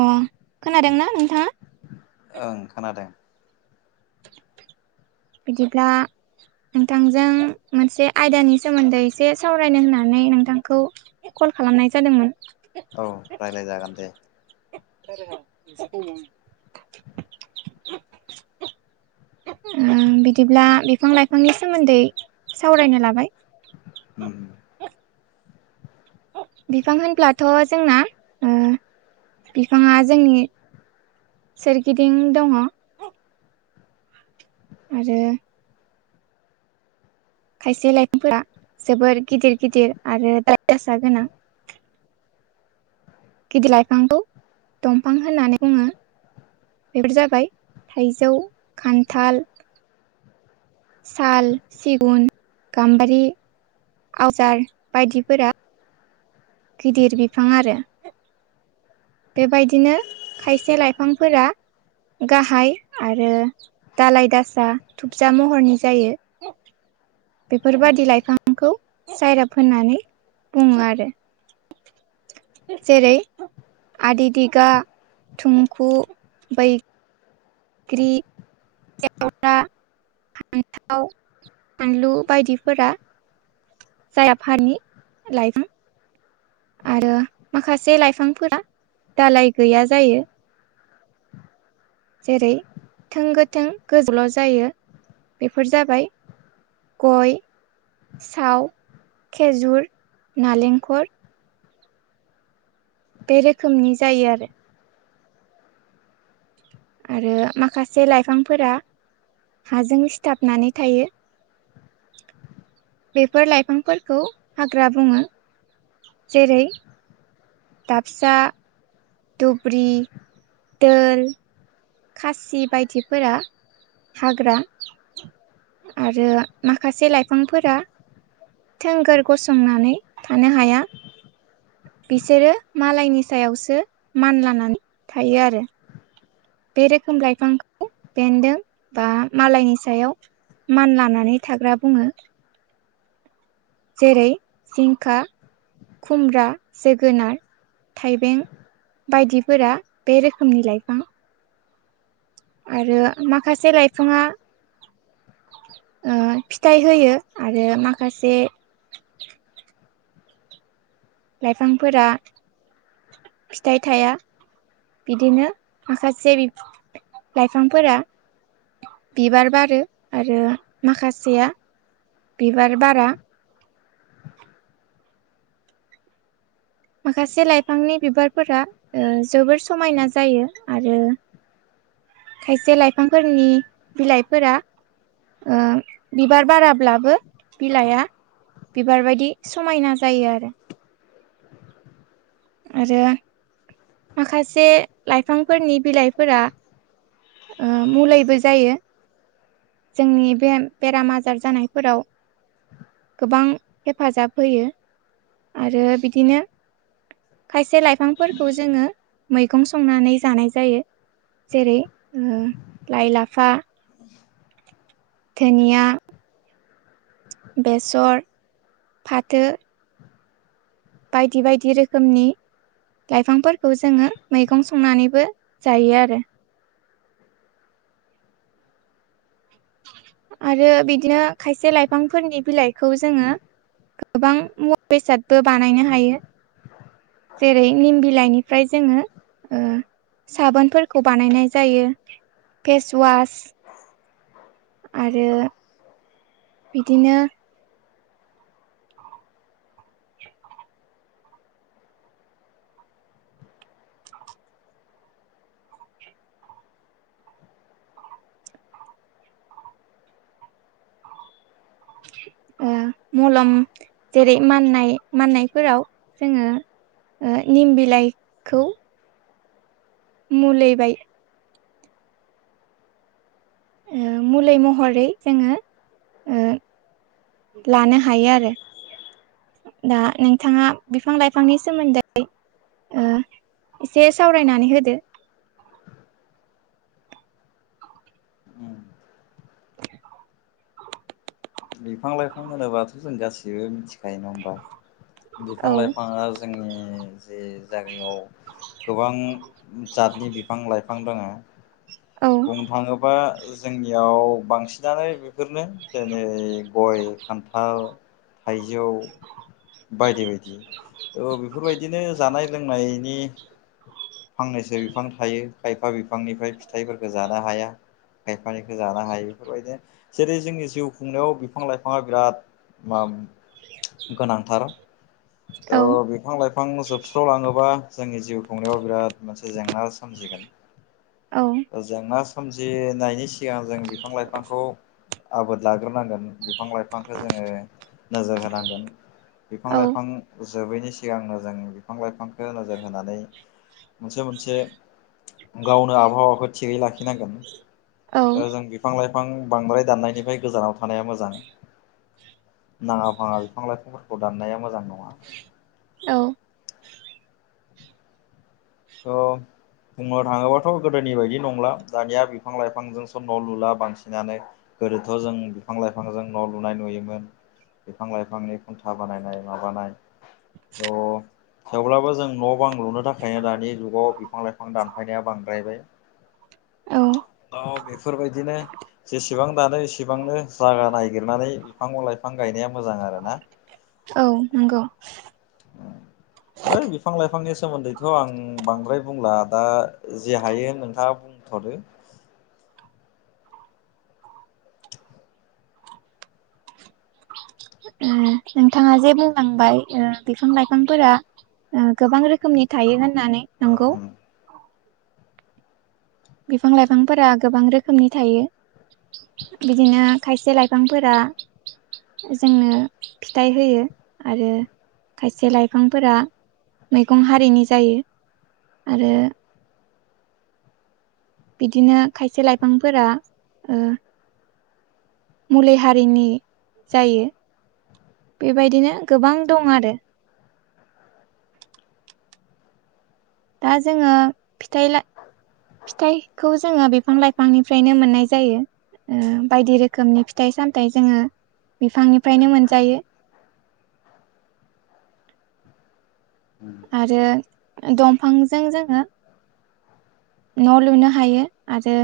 ओम खोनादोंना नोंथाङा ओं खोनादों बिदिब्ला नोंथांजों मोनसे आयदानि सोमोन्दै एसे सावरायनो होननानै नोंथांखौ कल खालामनाय जादोंमोन। औ राय्लाय जागोन दे [unintelligible] बिदिब्ला बिफां लाइफांनि सोमोन्दै सावरायनो लाबाय ओम बिफां होनब्लाथ जोंना ओ बिफाङा जोंनि सोरगिदिं दङ। आरो खायसे लाइफांफोरा जोबोर गिदिर गिदिर आरो दालाय दसा गोनां। गिदिर लाइफांखौ दंफां होननानै बुङो। बेफोर जाबाय थाइजौ खान्थाल साल सिगुन गाम्बारि आवजार बायदिफोरा गिदिर बिफां आरो बेबायदिनो खायसे लाइफांफोरा गाहाय आरो दालाय दासा थुुबजा महरनि जायो। [inaudible] बेफोरबादि लाइफांखौ सायराब होननानै बुङो आरो जेरै आदि दिगा थुमखु बै ग्रि जाव्रा [unintelligible] फान्थाव फानलु बायदिफोरा जाया आफारनि लाइफां आरो माखासे लाइफांफोरा दालाय गैया जायो। जेरै थों गोथों गोजोल जायो बेफोर जाबाय। गय साव खेजुर नालेंखर बे रोखोमनि जायो आरो आरो माखासे लाइफांफोरा हाजों सिथाबनानै थायो। बेफोर लाइफांफोरखौ हाग्रा बुङो। जेरै दाफसा धुब्रि दोल खासि बायदिफोरा हाग्रा आरो माखासे लाइफांफोरा थोंगोर गसंनानै थानो हाया। बिसोरो मालायनि सायावसो मान लानानै थायो आरो बे रोखोम लाइफांखौ बेन्दों बा मालायनि सायाव मान लानानै थाग्रा बुङो। जेरै सिंखा खुमब्रा जोगोनार थाइबें बायदिफोरा बे रोखोमनि लाइफां आरो माखासे लाइफाङा फिथाइ होयो आरो माखासे लाइफांफोरा फिथाइ थाया? बिदिनो माखासे बि लाइफांफोरा बिबार बारो आरो माखासेया बिबार बारा माखासे लाइफांनि बिबारफोरा ओ जोबोर समायना जायो आरो खायसे लाइफांफोरनि बिलाइफोरा ओ बिबार बाराब्लाबो बिलाइआ बिबार बायदि समायना जायो आरो। आरो माखासे लाइफांफोरनि बिलाइफोरा ओ मुलायबो जायो। जोंनि बे बेराम आजार जानायफोराव गोबां हेफाजाब होयो आरो बिदिनो खायसे लाइफांफोरखौ जोङो मैगं संनानै जानाय जायो। जेरै ओ लाइ लाफा‌ दोनिया बेसर फाथो बायदि बायदि रोखोमनि लाइफांफोरखौ जोङो मैगं संनानैबो जायो आरो। आरो बिदिनो खायसे लाइफांफोरनि बिलाइखौ जोङो गोबां मुवा बेसादबो बानायनो हायो। जेरै निम बिलाइनिफ्राय जोङो ओ साबोनफोरखौ बानायनाय जायो फेसवास आरो बिदिनो [inaudible] ओ मलम जेरै माननाय माननायफोराव जोंङो ओ निम बिलाइखौ मुलैबाय ओ मुलै महरै जोङो ओ लान हायो आरो। दा नोंथाङा बिफां लाइफांनि सोमोन्दै ओ एसे सावरायनानै होदो उम बिफां लाइफां होनोबाथ' जों गाससिबो मिथिखायो नङा होमबा? बिफां औ लाइफाङा जोंनि जे जायगायाव गोबां जातनि बिफां लाइफां दङो औ बुंनो थाङोबा जोंनियाव बांसिनानो बेफोरनो जेरै गय खान्थाल थाइजौ बायदि बायदि थ' बेफोरबायदिनो जानाय लोंनायनि फांनैसो बिफां थायो खायफा बिफांनिफ्राय फिथाइफोरफोरखौ जानो हाया। खायफानिखौ जानो हायो बेफोरबायदिनो जेरै जोंनि जिउ खुंनायाव बिफां लाइफाङा बिराद [unintelligible] गोनांथार औ थ' बिफां लाइफां फां जोबस्रावलाङोबा जोंनि जिउ खुंनायाव बिराद मोनसे जेंना सोमजिगोन औ जेंना सोमजिनायनि सिगां जों बिफां लाइफांखौ आबाद लाग्रोनांगोन बिफां लाइफांखौ जोङो नोजोर होनांगोन बिफां औ लाइफां जोबैनि सिगांनो जों बिफां लाइफांखौ नोजोर होनानै मोनसे मोनसे गाव आबहावाखौ थिगै लाखि नांगोन औ ओ जों बिफां लाइफां फां बांद्राय दाननायनिफ्राय गोजानाव थानाया मोजां। नाङा फाङा बिफां लाइफांफोरखौ दान्नाया मोजां नङा औ औ बुंनो थाङोबाथ' गोदोनि बायदि नंला दानिया बिफां लाइफांजोंसो न' लुला बांसिनानो गोदोथ' जों बिफां लाइफांजों न' लुनाय नुयोमोन बिफां लाइफांनि खुन्था बानायनाय माबानाय अ खब्लाबो जों न' बां लुनो थाखायनो दा नि जुगाव बिफां लाइफां दानफायनाया बांद्रायबाय औ त' बेफोरबायदिनो जेसेबां दानो एसेबांनो जागा नायगिरनानै बिफांं लाइफां गायनाया मोजां आरो ना औ नंगौ बै बिफां लाइफांनि सोमोन्दैथ' आं बांद्राय बुंला दा जि हायो नोंथाङा बुं थादो [unintelligible] [unintelligible] नोंथाङा जे बुंलांबाय ओ बिफां लाइफांफोरा ओ गोबां रोखोमनि थायो होन नानै नंगौ बिफां लाइफांफोरा गोबां रोखोमनि थायो बिदिनो खायसे लाइफांफोरा जोंनो फिथाइ होयो आरो खायसे लाइफांफोरा मैगं हारिनि जायो आरो बिदिनो खायसे लाइफांफोरा ओ मुलै हारिनि जायो बेबायदिनो गोबां दं आरो दा जोङो फिथाइला फिथाइखौ जोङो बिफां लाइफांनिफ्रायनो मोननाय जायो ओ बायदि रोखोमनि फिथाइ सामथाइ जोङो बिफांनिफ्रायनो मोनजायो [inaudible] आरो दंफांजों जोङो न' लुनो हायो आरो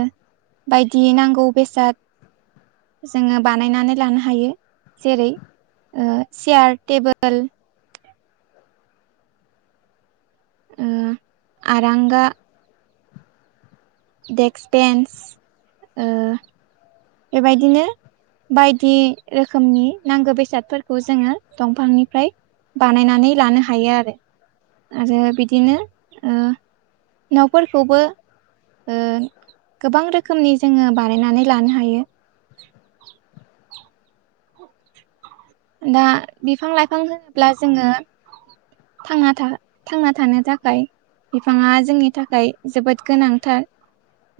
बायदि नांगौ बेसाद जोङो बानायनानै लानो हायो जेरै ओ चेयार टेबोल ओ आरांगा डेक्स बेन्स ओ बेबायदिनो बायदि रोखोमनि नांगौ बेसादफोरखौ जोङो दंफांनिफ्राय बानायनानै लानो हायो आरो आरो बिदिनो ओ न'फोरखौबो ओ गोबां रोखोमनि जोङो बानायनानै लानो हायो [unintelligible] दा बिफां लाइफां होनोब्ला जोङो थांनाथा थांना थानो थाखाय बिफाङा जोंनि थाखाय जोबोद गोनांथार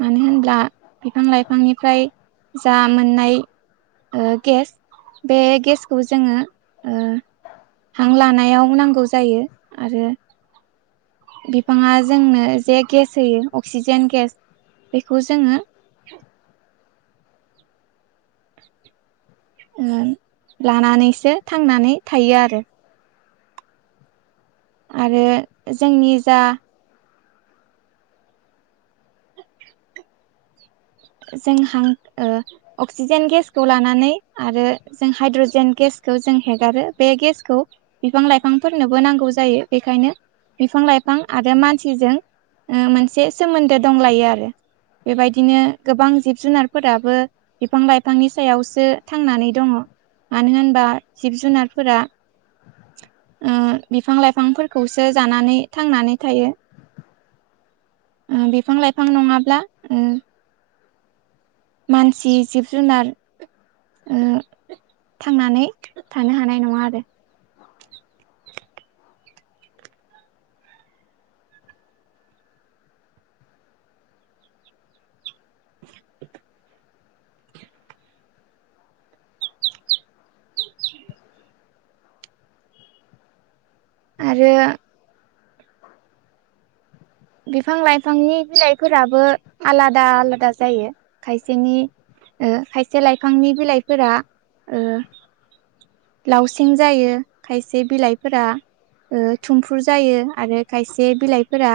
मानो होनब्ला बिफां लाइफांनिफ्राय जा मोननाय ओ गेस बे गेसखौ जोङो ओ हां लानायाव नांगौ जायो आरो बिफाङा जोंनो जे गेस होयो अक्सिजेन गेस बेखौ जोङो [unintelligible] ओ लानानैसो थांनानै थायो आरो आरो जोंनि जा जों हां ओ अक्सिजेन गेसखौ लानानै आरो जों हाइड्रजेन गेस खौ जों हेगारो बे गेसखौ बिफां लाइफांफोरनोबो नांगौ जायो बेखायनो बिफां लाइफां आरो मानसिजों ओ मोनसे सोमोन्दो दंलायो आरो बेबायदिनो गोबां जिब जुनारफोराबो बिफां लाइफांनि सायावसो थांनानै दङ मानो होनबा जिब जुनारफोरा ओ बिफां लाइफांफोरखौसो जानानै थांनानै थायो उम बिफां लाइफां नङाब्ला उम मानसि जिब जुनार ओ थांनानै थानो हानाय नङा आरो [inaudible] [inaudible] आरो बिफां लाइफांनि बिलाइफोराबो आलादा आलादा जायो खायसेनि ओ खायसे लाइफांनि बिलाइफोरा ओ लावसिं जायो खायसे बिलाइफोरा ओ थुमफुर जायो आरो खायसे बिलाइफोरा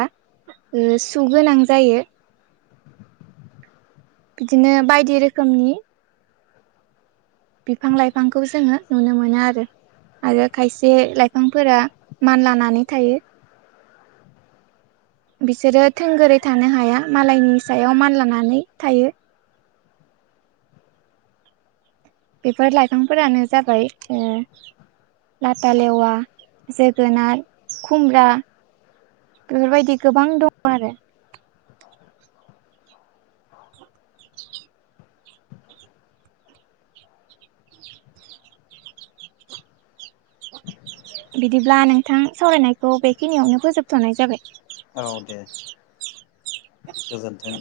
ओ सुगोनां जायो बिदिनो बायदि रोखोमनि बिफां लाइफांखौ जोङो नुनो मोनो आरो आरो खायसे लाइफांफोरा मान लानानै थायो [inaudible] बिसोरो थोंगोरै थानो हाया मालायनि सायाव मानलानानै थायो बेफोर लाइफांफोरानो जाबाय ओ लाथालेवा, जोगोनार, खुमब्रा बेफोरबायदि गोबां दं आरो बिदिब्ला नोंथां सावरायनायखौ बेखिनियावनो फोजोबथ'नाय जाबाय। औ दे गोजोन्थों